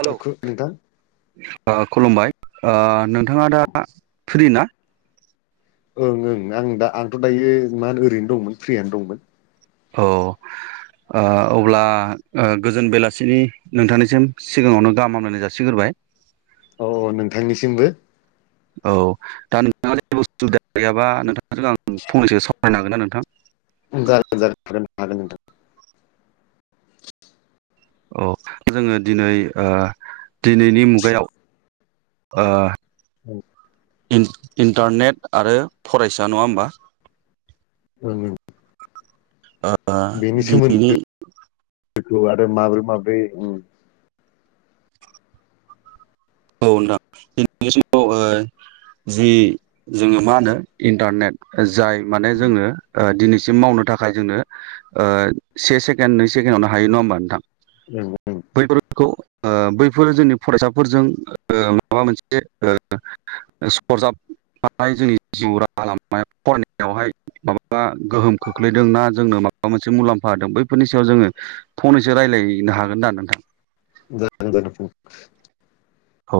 Hello [unintelligible] नोंथां। ओ खुलुमबाय ओ । नोंथाङा दा। फ्रि ना? ओं ओं आं दा आंथ दायो मा ओरैनो दंमोन फ्रियानो दंमोन औ ओ अब्ला ओ गोजोन बेलासिनि नोंथांनिसिम सिगाङावनो गाहाम हामलायनाय जासिगोरबाय औ औ नोंथांनिसिमबो औ दा नोंथाङा जेबो उसुबिदा गैयाबा नोंथांजों आं फंनैसो सावरायनो हागोन ना नोंथां जागोन जागोन हागोन हागोन नोंथां औ जोङो दिनै ओ दिनैनि मुगायाव ओ औ इन-इन्टारनेट आरो फरायसा नङा होमबा ओं ओं ओ बेनि सोमोन्दोखौ दिनैनि आरो माब्रै माब्रै ओम औ नोंथां दि समाव ओ जि जोङो मा होनो इन्टारनेट जाय माने ओं जोङो ओ दिनै सिम मावनो थाखाय जोंनो ओ से सेकेण्ड नै सेकेण्डआवनो हायो नङा होमबा नोंथां ओं बैफोरखौ ओ बैफोरो जोंनि फरायसाफोरजों ओ माबा मोनसे सरजाबनाय जोंनि जिउ राहा लामायाव फरायनायावहाय माबा गोहोम खोख्लैदों ना जोंनो माबा मोनसे मुलाम्फा होदों बैफोरनि सायाव जोङो फनैसो रायज्लायनो हागोना नोंथां जागोन जागोन जागोन औ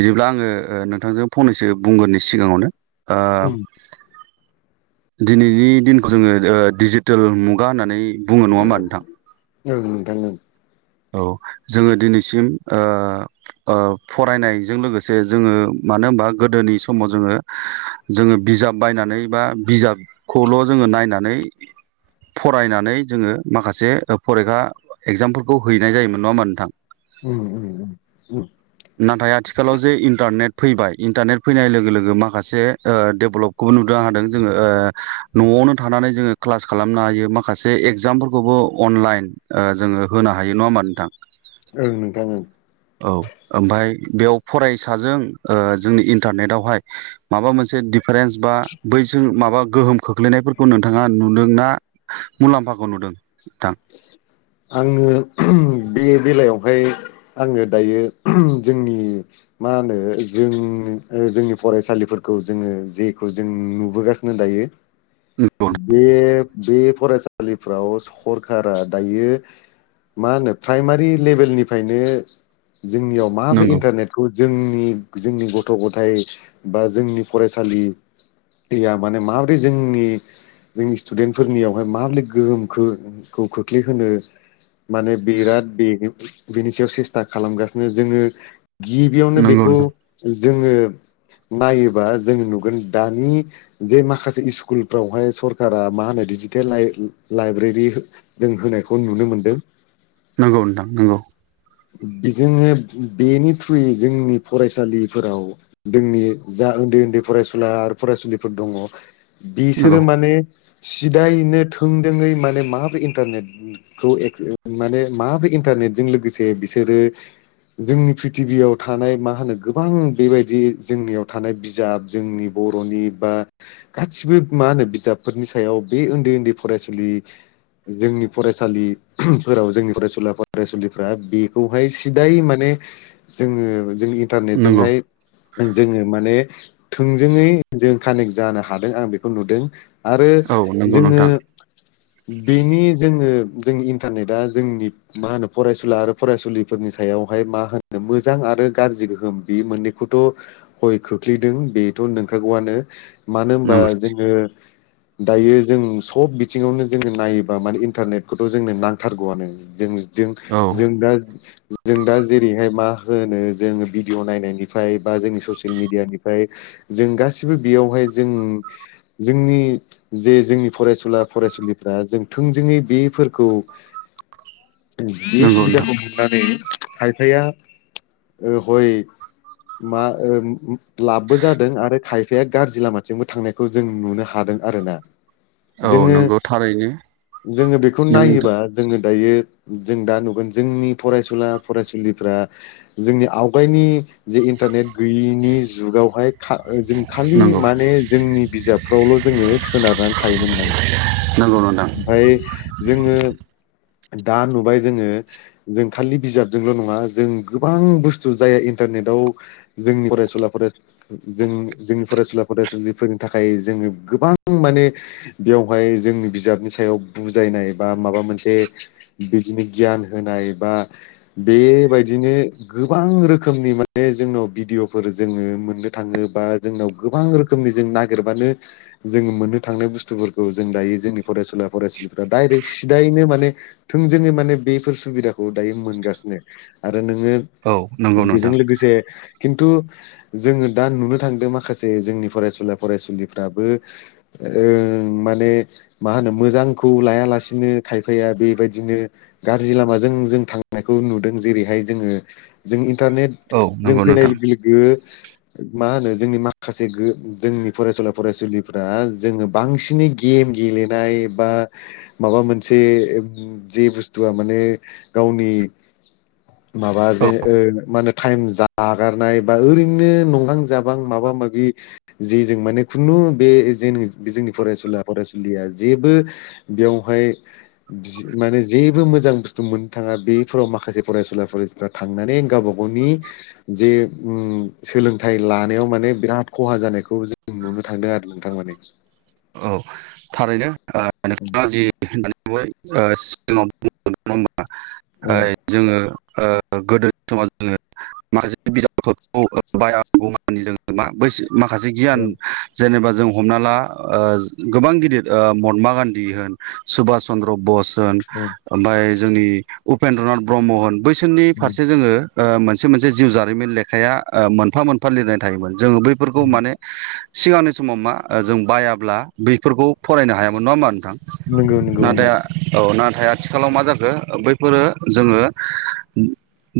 बिदिब्ला आङो नोंथांजों फनैसो बुंगोरनि सिगाङावनो ओ ओं दिनैनि दिनखौ जोङो ओ डिजिटेल मुगा होननानै बुङो नङा होमबा नोंथां ओं नोंथां ओं औ जोङो दिनैसिम ओ ओ फरायनायजों लोगोसे जोङो मानो होमबा गोदोनि समाव जोङो जोङो बिजाब बायनानै बा बिजाबखौल' जोङो नायनानै फरायनानै जोङो माखासे फरिखा इगजामफोर खौ हैनाय जायोमोन नङा होमबा नोंथां उम उम उम उम नाथाय आथिखालाव जे इन्टारनेट फैबाय इन्टारनेट फैनाय लोगो लोगो माखासे ओ डेभलबखौबो नुनो हादों जोङो ओ नआवनो थानानै जोङो क्लास खालामनो हायो माखासे इगजामफोरखौबो अनलाइन ओ जोङो होनो हायो नङा होमबा नोंथां ओं नोंथां ओं औ ओमफ्राय बेयाव फरायसाजों ओ जोंनि इन्टारनेट आवहाय माबा मोनसे दिफारेन्स बा बैजों माबा गोहोम खोख्लैनायफोरखौ नोंथाङा नुदों ना मुलाम्फाखौ नुदों नोंथां आङो बे बेलायावहाय आङो दायो जोंनि मा होनो जों ओ जोंनि फरायसालिफोरखौ जोङो जेखौ जों नुबोगासिनो दायो नंगौ बे बे फरायसालिफ्राव सरखारा दायो मा होनो प्राइमारि लेभेलनिफ्रायनो जोंनियाव माब्रै नंगौ इन्टारनेटखौ जोंनि जोंनि गथ' गथाइ बा जोंनि फरायसालिया माने माब्रै जोंनि जोंनि स्टुडेन्ट फोरनियावहाय माब्रै गोहोमखो खौ खोख्लैहोनो माने बिराद बेनो बिनि सायाव सेस्था खालामगासिनो जोङो गिबियावनो नंगौ बेखौ नोंथां जो जोङो नायोबा जोङो नुगोन दानि जे माखासे इस्कुलफ्रावहाय सरकारा मा होनो डिजिटेल लाइ-लाइब्रेरि हो जों होनायखौ नुनो मोनदों। नंगौ नोंथां नंगौ। जोङो बेनि थ्रुयै जोंनि फरायसालिफोराव जोंनि जा ओन्दै ओन्दै फरायसुला आरो फरायसुलिफोर दङ नंगौ बिसोरो माने सिदायैनो थोंजोङै माने माब इन्टारनेटखौ माने माब्रोरै इन्टारनेटजों लोगोसे बिसोरो जोंनि प्रिथिबियाव थानाय मा होनो गोबां बेबायदि जोंनियाव थानाय बिजाब जोंनि बर'नि बा गासिबो मा होनो बिजाबफोरनि सायाव बे ओन्दै ओन्दै फरायसुलि जोंनि फरायसालिफोराव जोंनि फरायसुला फरायसुलिफ्रा बेखौहाय सिदायै माने जोङो जों नंगौ इन्टारनेटजोंहाय जोङो माने थोंजोङै जों कानेक्ट जानो हादों आं बेखौ नुदों। आरो औ नंगौ जोङो नोंथां जोङो जों इन्टारनेटा जोंनि मा होनो फरायसुला आरो फरायसुलिफोरनि सायावहाय मा होनो मोजां आरो गाज्रि गोहोम बे मोननैखौथ' हय खोख्लैदों बेथ' नोंखागौआनो। मानो होनबा नंगौ जोङो दायो जों सब बिथिङावनो जोङो नायो बा माने इन्टारनेटखौथ' जोंनो नांथारगौआनो जों जों औ जों दा जों दा जेरैहाय मा होनो जों भिडिअ' नायनायनिफ्राय बा जोंनि ससियेल मिडियानिफ्राय जों गासिबो बेयावहाय जों जोंनि जे जोंनि फरायसुला फरायसुलिफ्रा जों थोंजोङै बेफोरखौ बे नंगौ नोंथां सुबिदाखौ मोननानै खायफाया हय मा लाबबो जादों आरो खाय‌ फाया गाज्रि लामाथिंबो थांनायखौ जों नुनो हादों आरो ना। औ नंगौ थारैनो। जोङो बेखौ नों नायोबा जोङो दायो जों दा नुगोन जोंनि फरायसुला फरायसुलिफ्रा जोंनि आवगायनि जे इन्टारनेट गैयिनि जुगावहाय खा जों खालि नंगौ माने जोंनि बिजाबफ्रावल' जोङो सोनारनानै थायोमोन माने। नंगौ नोंथां जोङो दा नुबाय जोङो जों खालि बिजाबजोंल' नङा जों गोबां बुस्थु जाय इन्टारनेटाव जोंनि फरायसुला फरायो जोंनि फरायसुला फरायसुलिफोरनि थाखाय जोङो गोबां माने बेयावहाय जोंनि बिजाबनि थाखाय सायाव बुजायनाय बा माबा मोनसे बिदिनो गियान होनाय बा बेबायदिनो गोबां रोखोमनि माने जोंनाव भिडिअ'फोर जोङो मोननो थाङो बा जोंनाव गोबां रोखोमनि जों नागिरबानो जोङो मोननो थांनाय बुस्थुफोरखौ जों दायो जोंनि फरायसुला फरायसालिफ्रा डायरेक्ट सिदायैनो माने थोंजोङै माने बेफोर सुबिदाखौ दायो मोनगासिनो आरो आरो नोङो औ नंगौ बेजों नोंथां लोगोसे खिन्थु जोङो दा नुनो थांदों माखासे जोंनि फरायसुला फरायसुलिफ्राबो ओं माने मा होनो मोजांखौ लायालासिनो खायफाया बेबायदिनो गारजि लामाजों जों थांनायखौ नुदों जेरैहाय जोङो जों औ इन्टारनेटजों नंगौ फैनाय नोंथां लोगो लोगो मा होनो जोंनि माखासे जोंनि फरायसुला फरायसुलिफ्रा जोङो बांसिनै गेम गेलेनाय बा माबा मोनसे जे बुस्थुआ माने गावनि माबा औ जेन ओ मा होनो टाइम जागारनाय बा ओरैनो नंगां जाबां माबा माबि जे जों माने खुनु बे ज जोंनि फरायसुला फरायसुलिया जेबो बेयावहाय सि माने जेबो मोजां बुस्थु मोननो थांङा बे फोराव माखासे फरायसुला फरायसुलिफ्रा थांनानै गावबा गावनि जे उम सोलोंथाइ लानायाव माने बिराद खहा जानायखौ जों नुनो थांदों आरो नोंथां माने औ थारैनो ओ नोंथांङा जि होननानै बु ओ सिगांङाव [inaudible] ओं आइ जोङो [inaudible] ओ गोदोनि स [unintelligible] व जोङो माखासे बिजाबफोरखौ बायागौ मानि जोङो मा बैस माखासे गियान ओं जेनेबा जों हमना ला ओज गोबां गिदिर दिद ओ महात्मा गान्धी होन सुभास चन्द्र बस होन ओमफाय जोंनि उपेन्द्रनाथ ब्रह्म होन बैसोरननि ओं फारसे जोंङो ओ मोनसे मोनसे जिउ जारिमिन लेखाया ओ मोनफा मोनफा लिरनाय थायोमोन जोंङो बैफोरखौ माने सिगांनि समाव मा ओ जों बायाब्ला बिफोरखौ फरायनो हायामोन नंङा होमबा नंगौ थां नंगौ नाथाया औ ना थाय आथिखालाव मा जाखो बैफोरो जोंङो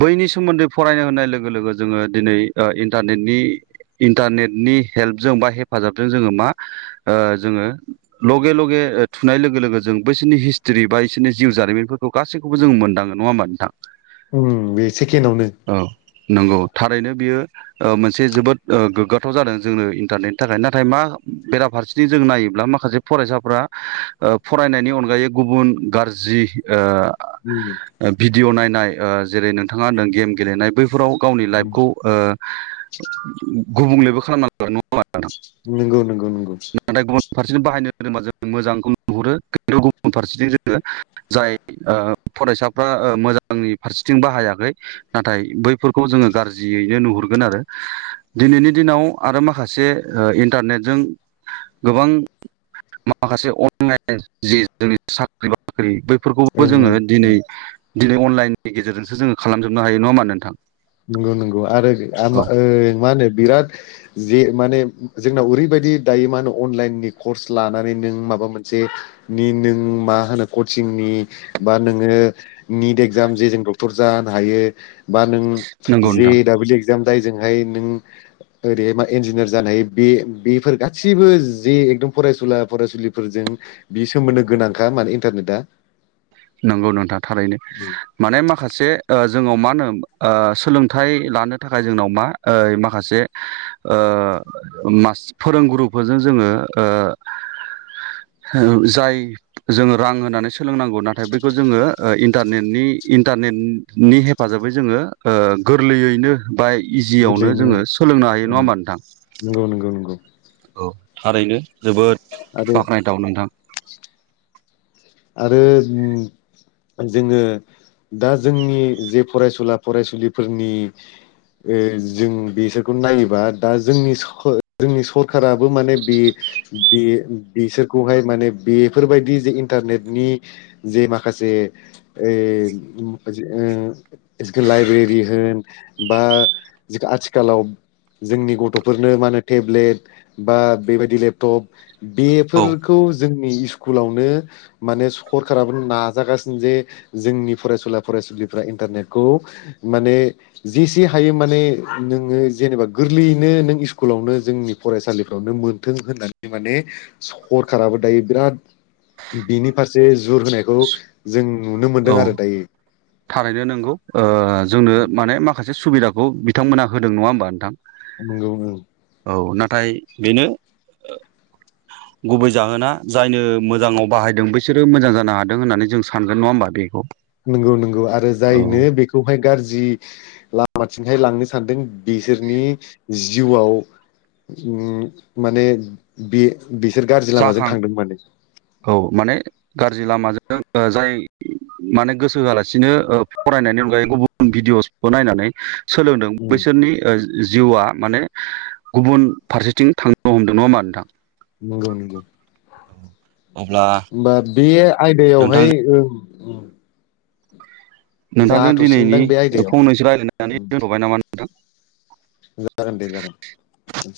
बैनि सोमोन्दै फरायनो होननाय लोगो लोगो जोंङो दिनै ओ इन्टारनेटनि इन्टारनेटनि हेल्पजों बा हेफाजाबजों जोंङो मा ओ जोंङो लगे लगे ओ थुनाय लोगो लोगो जों बैसिनि हिस्टरि बा इसोरनि जिउ जारिमिनफोरखौ गासैखौबो जों मोनदांङो नंङा होमबा नोंथां? उम बे सेकेणावनो नोंगौ थारैनो बियो ओ मोनसे जोबोद ओ गोग्गाथाव जादों जोंनो इन्टारनेटनि थाखाय नाथाय मा बेराफारसेथिं जों नायोब्ला मा खायसे फरायसाफ्रा ओ फरायनायनि अनगायै गुबुन गारजि ओ [unintelligible] डिअ नायनाय जेरै नोंथांङा होनदों गेम गेलेनाय बैफोराव गावनि उम लाइफखौ ओ गुबुंलेबो खालामनां [unintelligible] नङा [unintelligible] नोंगौ नोंगौ नोंगौ रसेथिं बाहायनो रो [unintelligible] बा जों मोजां [unintelligible] नुहुरो [unintelligible] न्थु गुबुन फा [unintelligible] सेथिं जोङो जाय ओ फरायसाफ्रा ओ मोजांनि फारसेथिं बाहायाखै नाथाय बैफोरखौ जोङो गारजियैनो नुहुरगोन आरो दिनैनि दिनाव आरो माखासे ओ इन्टारनेटजों गोबां मा [unintelligible] से अ [unintelligible] ला [unintelligible] न जि जो [unintelligible] नि साख्रि बाख्रि बै फोरखौबो जोंङो ओं दिनै दिनै अनलाइननि गेजेरजोंसो जोंङो खालामजोबनो हायो नंङा होमबा नोंथां? नोंगौ नोंगौ आरोगो औ मा ओ माहोनो बिराद जे माने जोंनाव ओरैबायदि दायो मा अन अनलाइननि कर्स लानानै नों माबा मोनसे निनों मा होनो कचिंनि बा नोंङो निट एक्जाम जे जों डक्टर जानो हायो बा नों नंगौ नोंथां जेदाबले एक [inaudible] जाम जायजोंहाय नों ओरैहाय मा इन्जिनियार जानोहायो बे बेफोर गासैबो जे एकदम फरायसुला फरायसुलिफोरजों बि सोमोन्दो गोनांखा माने इन्टारनेटआ नोंगौ नोंथां थारैनो माने माखासे ओ जोङाव मा ओनो ओ सोलोंथाइ लानो थाखाय जोंनाव मा ओइ माखासे ओ मास फोरोंगुरुफोरजों जोङो ओ जाय जोङो रां होनानै सोलोंनांगौ नाथ थाय बैखौ जोङो ओ इन्टारनेटनि इन्टारनेटनि हेफाजाबै जोङो ओ गोरलैयैनो बा इजियावनो गोरलैयैनो जोङो सोलोंनो हायो नङा ओं ओमबा नोंथां? नंगौ नंगौ नंगौ औ थारैनो जोबोद आरो बाख्नायथाव नोंथां । आरो जोङो दा जोंनि जे फरायसुला फरायसुलिफोरनि ओ जों बेसोरखौ नायोबा दा जोंनि सखो जोंनि सरखाराबो माने बे-बे बिसोरखौहाय माने बेफोरबायदि जेन इन्टारनेटनि जे माखासे ओइ उम आजि ओ इसखोल लाइब्रेरि होन बा जिग-आथिखालाव जोंनि गथ'फोरनो मा होनो टेब्लेट बा बेबायदि लेपटप औ बेफोरखौ जोंनि स्कुलावनो माने सरखाराबो नाजागासिनो जे जोंनि फरायसुला फरायसुलिफ्रा इन्टारनेटखौ माने जेसे हायो माने नोङो जेनेबा गोरलैयैनो नों स्कुलावनो जोंनि फरायसालिफ्रावनो मोनथों होननानै माने सरखाराबो दायो बिराद बिनि फारसे जुर होनायखौ जों नुनो औ मोनदों आरो दायो । थारैनो नंगौ ओ जोंनो माने माखासे से सुबिदाखौ बिथांमोनहा होदों नङा होमबा नोंथां? नोंगौ नों औ नाथाय बेनो गुबै जाहोना जायनो मोजाङाव बाहायदों बैसोरो मोजां जानो हादों होननानै जों सानगोन नङा होमबा बेख'। नंगौ नंगौ आरो जायनो बेखौहाय गाज्रि लामाथिंहाय लांनो सानदों बिसोरनि जिउआव उम माने बे बिसोर गाज्रि लामाजों जाखां थांदों माने औ माने गाज्रि लामाजो ओ आ जाय माने गोसो होआलासिनो ओ फरायनायनि अनगायै गुबुन भिडिअ'स नायनानै सोलोंदों उम बैसोरनि ओस जिउआ माने गुबुन फारसेथिं थांनो हमदों नङा मा नोंथां? नंगौ नंगौ अब्ला होमबा बे आयदायावहाय नोंथांजों ओ उम नोंथांजों दिनैनि बे आयदायाव फंनैसो रायलायनानै दोनथ'बाय नामा [unintelligible] जागोन दे जागोन